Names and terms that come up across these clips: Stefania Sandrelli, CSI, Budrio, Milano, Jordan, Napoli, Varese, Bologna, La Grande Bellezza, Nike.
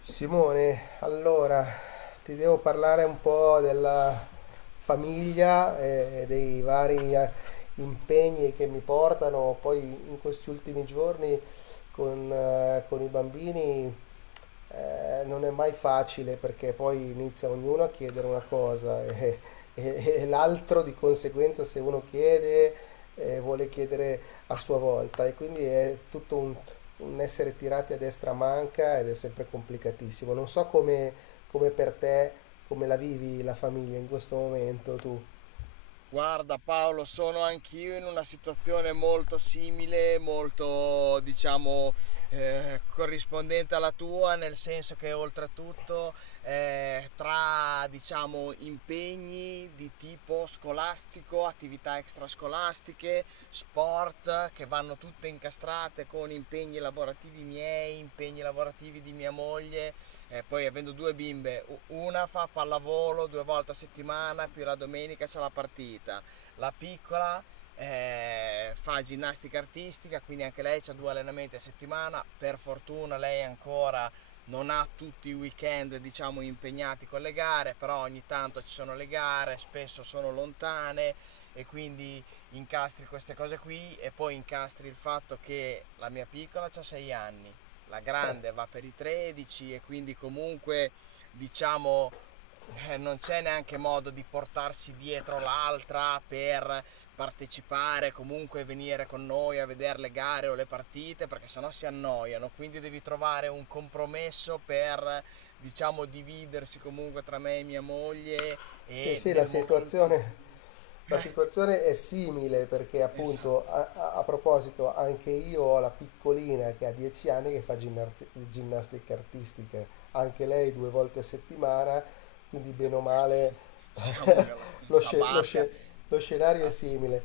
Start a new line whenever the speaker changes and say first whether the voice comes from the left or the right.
left: Simone, allora ti devo parlare un po' della famiglia e dei vari impegni che mi portano poi in questi ultimi giorni con i bambini. Non è mai facile perché poi inizia ognuno a chiedere una cosa, e l'altro di conseguenza. Se uno chiede, vuole chiedere a sua volta, e quindi è tutto un essere tirati a destra manca, ed è sempre complicatissimo. Non so come per te, come la vivi la famiglia in questo momento tu.
right: Guarda Paolo, sono anch'io in una situazione molto simile, molto diciamo corrispondente alla tua, nel senso che oltretutto tra diciamo impegni di tipo scolastico, attività extrascolastiche, sport che vanno tutte incastrate con impegni lavorativi miei, impegni lavorativi di mia moglie, e poi avendo due bimbe, una fa pallavolo due volte a settimana, più la domenica c'è la partita. La piccola fa ginnastica artistica, quindi anche lei ha due allenamenti a settimana. Per fortuna lei ancora non ha tutti i weekend, diciamo, impegnati con le gare, però ogni tanto ci sono le gare, spesso sono lontane e quindi incastri queste cose qui e poi incastri il fatto che la mia piccola ha 6 anni, la grande va per i 13 e quindi comunque diciamo non c'è neanche modo di portarsi dietro l'altra per partecipare, comunque venire con noi a vedere le gare o le partite, perché sennò si annoiano, quindi devi trovare un compromesso per diciamo dividersi comunque tra me e mia moglie
left: Sì,
right: e
left: sì, la
right: nel momento in
left: situazione.
right: cui
left: La
right: eh,
left: situazione è simile, perché appunto
right: Esatto.
left: a proposito, anche io ho la piccolina che ha 10 anni che fa ginnastica artistica, anche lei due volte a settimana, quindi
right: E
left: bene o male...
right: quindi siamo nella
left: lo,
right: stessa
left: sce- lo
right: barca,
left: sce- lo scenario è
right: ass-
left: simile.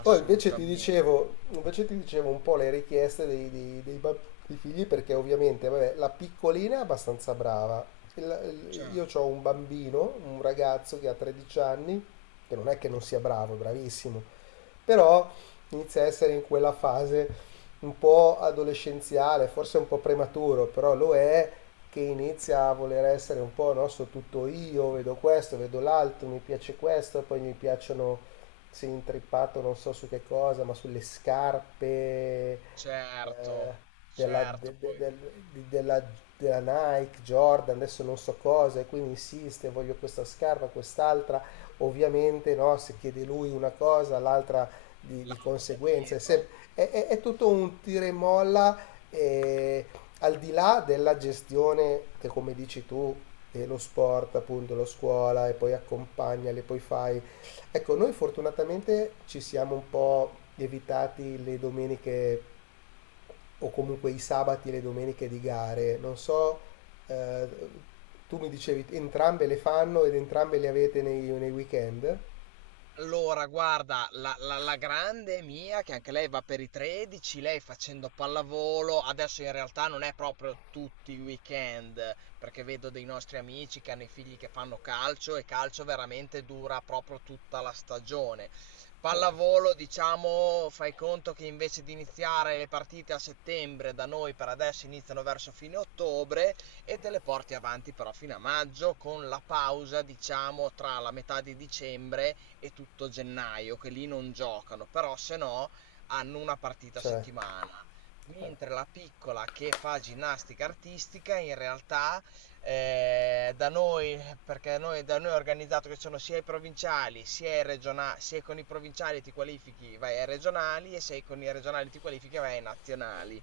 left: Poi invece ti dicevo, invece ti dicevo un po' le richieste dei figli, perché ovviamente vabbè, la piccolina è abbastanza brava. Io
right: Certo,
left: ho un bambino, un ragazzo che ha 13 anni, che non è che non sia bravo, è bravissimo, però inizia a essere in quella fase un po' adolescenziale, forse un po' prematuro, però lo è, che inizia a voler essere un po', no, so tutto io, vedo questo, vedo l'altro, mi piace questo, poi mi piacciono, si è intrippato non so su che cosa, ma sulle scarpe, eh,
right: certo,
left: della,
right: certo,
left: de- de-
right: poi
left: del- di- della- della Nike, Jordan, adesso non so cosa, e quindi insiste, voglio questa scarpa, quest'altra. Ovviamente, no, se chiede lui una cosa, l'altra di
right: l'altro va
left: conseguenza. È,
right: dietro.
left: sem- è tutto un tira e molla, eh, al di là della gestione che, come dici tu, lo sport, appunto, lo scuola, e poi accompagnali, poi fai... Ecco, noi fortunatamente ci siamo un po' evitati le domeniche, o comunque i sabati e le domeniche di gare. Non so, eh, tu mi dicevi entrambe le fanno, ed entrambe le avete nei weekend?
right: Allora, guarda, la grande mia, che anche lei va per i 13, lei facendo pallavolo, adesso in realtà non è proprio tutti i weekend, perché vedo dei nostri amici che hanno i figli che fanno calcio e calcio veramente dura proprio tutta la stagione. Pallavolo, diciamo, fai conto che invece di iniziare le partite a settembre, da noi per adesso iniziano verso fine ottobre e te le porti avanti però fino a maggio con la pausa, diciamo, tra la metà di dicembre e tutto gennaio, che lì non giocano, però se no hanno una partita a
left: Cioè,
right: settimana. Mentre la piccola che fa ginnastica artistica, in realtà da noi, perché noi, da noi è organizzato che sono sia i provinciali, sia, i regionali, sia con i provinciali ti qualifichi vai ai regionali e se con i regionali ti qualifichi vai ai nazionali.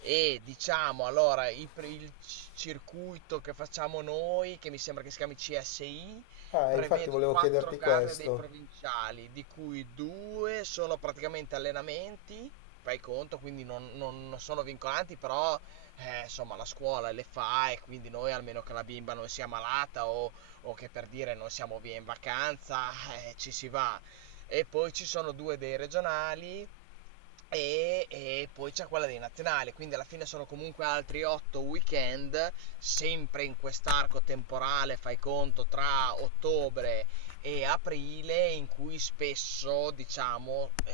right: E diciamo allora i pr- il, c- circuito che facciamo noi, che mi sembra che si chiami CSI,
left: ah, infatti
right: prevede
left: volevo
right: quattro
left: chiederti
right: gare dei
left: questo.
right: provinciali, di cui due sono praticamente allenamenti, fai conto, quindi non sono vincolanti, però insomma la scuola le fa e quindi noi, almeno che la bimba non sia malata o che per dire non siamo via in vacanza, ci si va e poi ci sono due dei regionali e poi c'è quella dei nazionali, quindi alla fine sono comunque altri 8 weekend, sempre in quest'arco temporale, fai conto, tra ottobre e aprile, in cui spesso, diciamo, eh,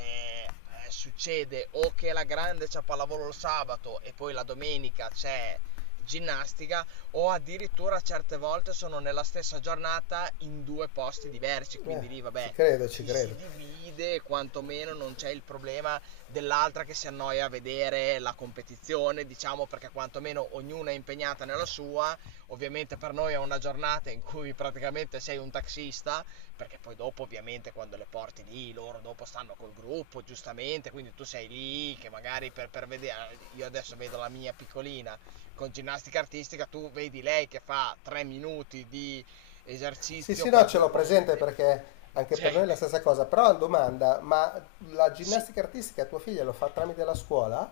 right: eh, succede o che la grande c'è pallavolo il sabato e poi la domenica c'è ginnastica o addirittura certe volte sono nella stessa giornata in due posti diversi,
left: Eh,
right: quindi lì
left: ci
right: vabbè
left: credo, ci
right: ci si
left: credo.
right: divide, quantomeno non c'è il problema dell'altra che si annoia a vedere la competizione, diciamo perché quantomeno ognuna è impegnata nella sua. Ovviamente per noi è una giornata in cui praticamente sei un taxista, perché poi dopo ovviamente quando le porti lì, loro dopo stanno col gruppo, giustamente, quindi tu sei lì che magari per vedere, io adesso vedo la mia piccolina con ginnastica artistica, tu vedi lei che fa 3 minuti di
left: Sì,
right: esercizio
left: sì, no,
right: per
left: ce
right: due
left: l'ho presente,
right: volte.
left: perché anche per
right: Cioè,
left: noi è la stessa cosa. Però una domanda, ma la
right: sì.
left: ginnastica artistica tua figlia lo fa tramite la scuola?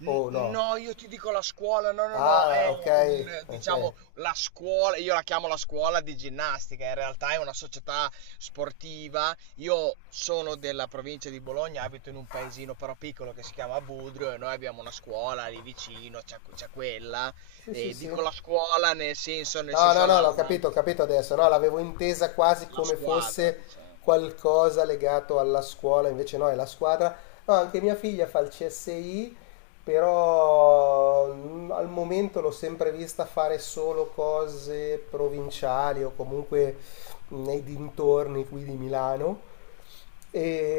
right: N
left: O no?
right: No, io ti dico la scuola, no,
left: Ah, ok,
right: è un,
left: ok.
right: diciamo, la scuola, io la chiamo la scuola di ginnastica, in realtà è una società sportiva. Io sono della provincia di Bologna, abito in un paesino però piccolo che si chiama Budrio e noi abbiamo una scuola lì vicino, c'è quella.
left: Sì, sì,
right: E
left: sì.
right: dico la scuola nel
left: No, no,
right: senso
left: no, l'ho capito, ho capito adesso. No, l'avevo intesa quasi
right: la
left: come
right: squadra,
left: fosse
right: diciamo.
left: qualcosa legato alla scuola, invece no, è la squadra. No, anche mia figlia fa il CSI, però al momento l'ho sempre vista fare solo cose provinciali, o comunque nei dintorni qui di Milano.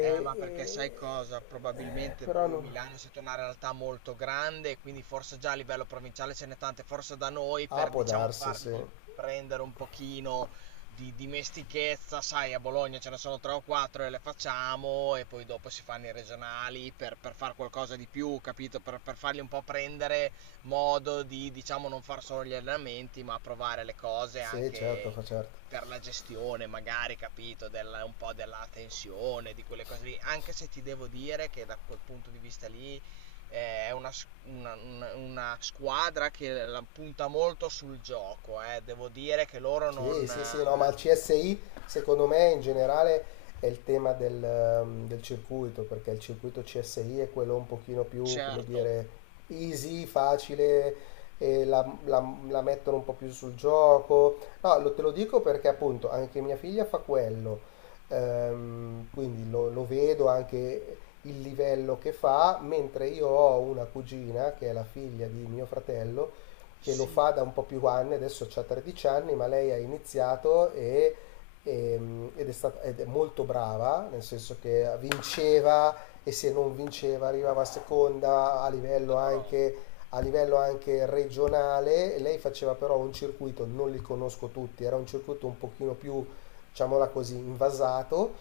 right: Ma perché
left: e-
right: sai cosa? Probabilmente
left: Però
right: voi
left: non...
right: Milano siete una realtà molto grande, e quindi forse già a livello provinciale ce n'è tante, forse da noi
left: Ah,
right: per
left: può
right: diciamo
left: darsi, sì.
right: fargli prendere un pochino di dimestichezza, sai, a Bologna ce ne sono tre o quattro e le facciamo e poi dopo si fanno i regionali per fare qualcosa di più, capito? Per fargli un po' prendere modo di, diciamo, non far solo gli allenamenti, ma provare le cose
left: Sì,
right: anche
left: certo, fa certo.
right: per la gestione, magari, capito, della, un po' della tensione, di quelle cose lì, anche se ti devo dire che da quel punto di vista lì è una, una squadra che la punta molto sul gioco, eh. Devo dire che loro
left: Sì,
right: non...
left: sì, sì, no, ma il CSI secondo me in generale è il tema del circuito, perché il circuito CSI è quello un pochino più, come
right: certo,
left: dire, easy, facile, e la mettono un po' più sul gioco. No, te lo dico perché appunto anche mia figlia fa quello. Quindi lo vedo anche il livello che fa, mentre io ho una cugina che è la figlia di mio fratello, che lo
right: sì,
left: fa da un po' più anni, adesso ha 13 anni, ma lei ha iniziato ed è molto brava, nel senso che vinceva, e se non vinceva arrivava seconda a livello
right: però
left: anche, a livello anche regionale. E lei faceva però un circuito, non li conosco tutti, era un circuito un pochino più, diciamola così, invasato.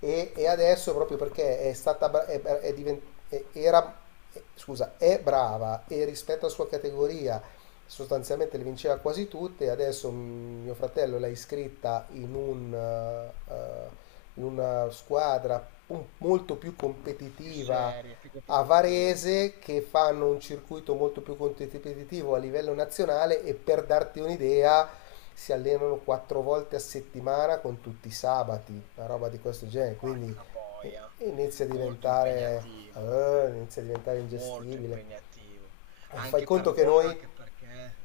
left: E adesso, proprio perché è stata bra- è divent- è- è brava, e rispetto alla sua categoria sostanzialmente le vinceva quasi tutte, adesso mio fratello l'ha iscritta in una squadra molto più
right: più
left: competitiva
right: serie, più
left: a
right: competitivi.
left: Varese, che fanno un circuito molto più competitivo a livello nazionale. E per darti un'idea, si allenano quattro volte a settimana con tutti i
right: Che
left: sabati, una roba
right: miseria.
left: di questo genere, quindi
right: Porca
left: eh,
right: boia,
left: inizia a
right: molto
left: diventare,
right: impegnativo,
left: inizia a diventare
right: molto
left: ingestibile.
right: impegnativo,
left: Fai
right: anche per
left: conto che
right: loro,
left: noi
right: anche perché...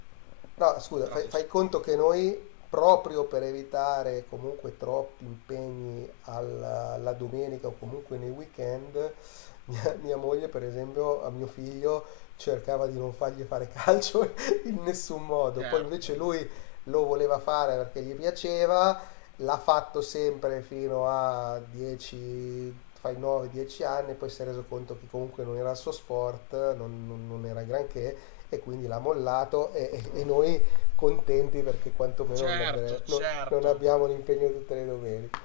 left: No, scusa, fai, fai
right: Trascorso.
left: conto che noi, proprio per evitare comunque troppi impegni alla domenica, o comunque nei weekend, mia moglie, per esempio, a mio figlio cercava di non fargli fare calcio in nessun modo. Poi
right: Certo,
left: invece lui lo voleva fare perché gli piaceva, l'ha fatto sempre fino a 10, fai 9-10 anni, poi si è reso conto che comunque non era il suo sport, non era granché, e quindi l'ha mollato, e noi contenti perché quantomeno non,
right: certo,
left: avre- non- non
right: certo,
left: abbiamo l'impegno tutte le domeniche,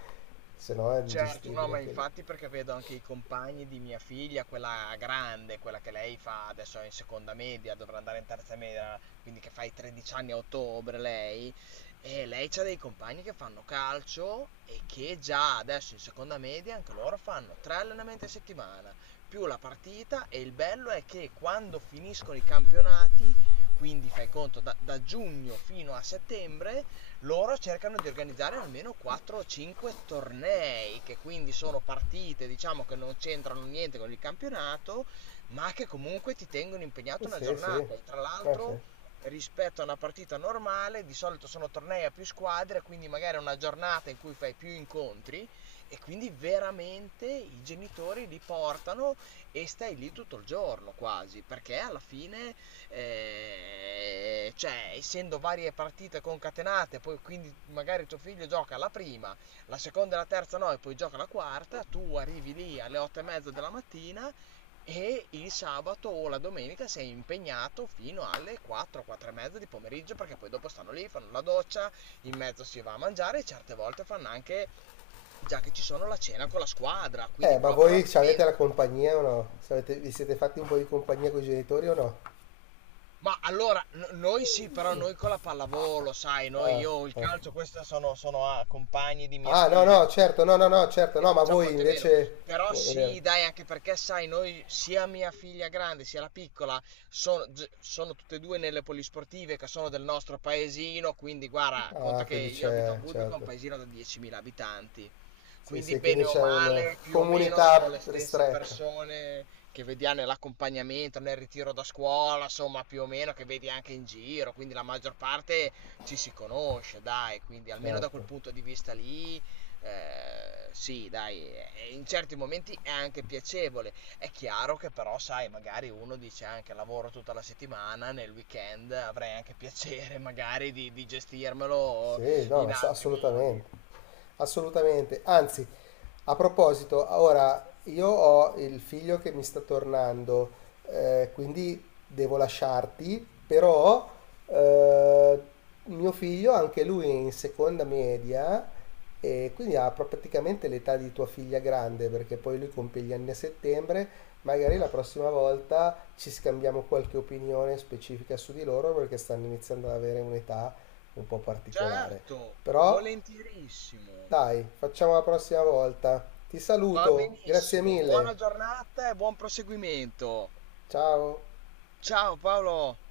left: se no è
right: certo. No,
left: ingestibile
right: ma
left: anche lì.
right: infatti perché vedo anche i compagni di mia figlia, quella grande, quella che lei fa adesso è in seconda media, dovrà andare in terza media, quindi che fa i 13 anni a ottobre lei, e lei c'ha dei compagni che fanno calcio e che già adesso in seconda media anche loro fanno tre allenamenti a settimana, più la partita e il bello è che quando finiscono i campionati, quindi fai conto da giugno fino a settembre, loro cercano di organizzare almeno 4 o 5 tornei, che quindi sono partite, diciamo, che non c'entrano niente con il campionato, ma che comunque ti tengono
left: Eh
right: impegnato una
left: sì, sì,
right: giornata. E
left: eh
right: tra
left: sì.
right: l'altro, rispetto a una partita normale, di solito sono tornei a più squadre, quindi magari è una giornata in cui fai più incontri e quindi veramente i genitori li portano e stai lì tutto il giorno quasi, perché alla fine cioè essendo varie partite concatenate, poi quindi magari tuo figlio gioca la prima, la seconda e la terza no, e poi gioca la quarta, tu arrivi lì alle 8:30 della mattina e il sabato o la domenica sei impegnato fino alle 4, 4 e mezza di pomeriggio perché poi dopo stanno lì, fanno la doccia, in mezzo si va a mangiare e certe volte fanno anche, già che ci sono, la cena con la squadra, quindi
left: Ma
right: proprio
left: voi ci avete la
right: diventa...
left: compagnia o no? Vi siete fatti un po' di compagnia con i genitori o no?
right: Ma allora, noi sì, però noi con la pallavolo, sai, noi,
left: Ah,
right: io il
left: ah.
right: calcio, questi sono, ah, compagni di mia
left: Ah, no, no,
right: figlia,
left: certo, no,
right: e
left: no, no,
right: quindi
left: certo,
right: ne
left: no, ma
right: facciamo
left: voi
right: molte meno.
left: invece...
right: Però
left: Vuol dire...
right: sì, dai, anche perché, sai, noi, sia mia figlia grande sia la piccola, sono, sono tutte e due nelle polisportive che sono del nostro paesino, quindi guarda, conta
left: Ah,
right: che
left: quindi
right: io abito a
left: c'è,
right: Budrio, che è un
left: certo.
right: paesino da 10.000 abitanti.
left: Sì,
right: Quindi
left: sì, quindi
right: bene o
left: c'è una
right: male, più o meno sono
left: comunità
right: le stesse
left: ristretta.
right: persone che vediamo nell'accompagnamento, nel ritiro da scuola, insomma, più o meno che vedi anche in giro, quindi la maggior parte ci si conosce, dai, quindi almeno da quel
left: Certo.
right: punto di vista lì, sì, dai, e in certi momenti è anche piacevole. È chiaro che però, sai, magari uno dice anche lavoro tutta la settimana, nel weekend avrei anche piacere magari di gestirmelo
left: Sì, no,
right: in
left: ma
right: altri modi.
left: assolutamente. Assolutamente. Anzi, a proposito, ora io ho il figlio che mi sta tornando, quindi devo lasciarti, però eh, mio figlio, anche lui è in seconda media, e quindi ha praticamente l'età di tua figlia grande, perché poi lui compie gli anni a settembre. Magari la
right: Perfetto.
left: prossima volta ci scambiamo qualche opinione specifica su di loro, perché stanno iniziando ad avere un'età un po' particolare.
right: Certo,
left: Però
right: volentierissimo.
left: dai, facciamo la prossima volta. Ti
right: Va
left: saluto, grazie
right: benissimo.
left: mille.
right: Buona giornata e buon proseguimento.
left: Ciao.
right: Ciao Paolo.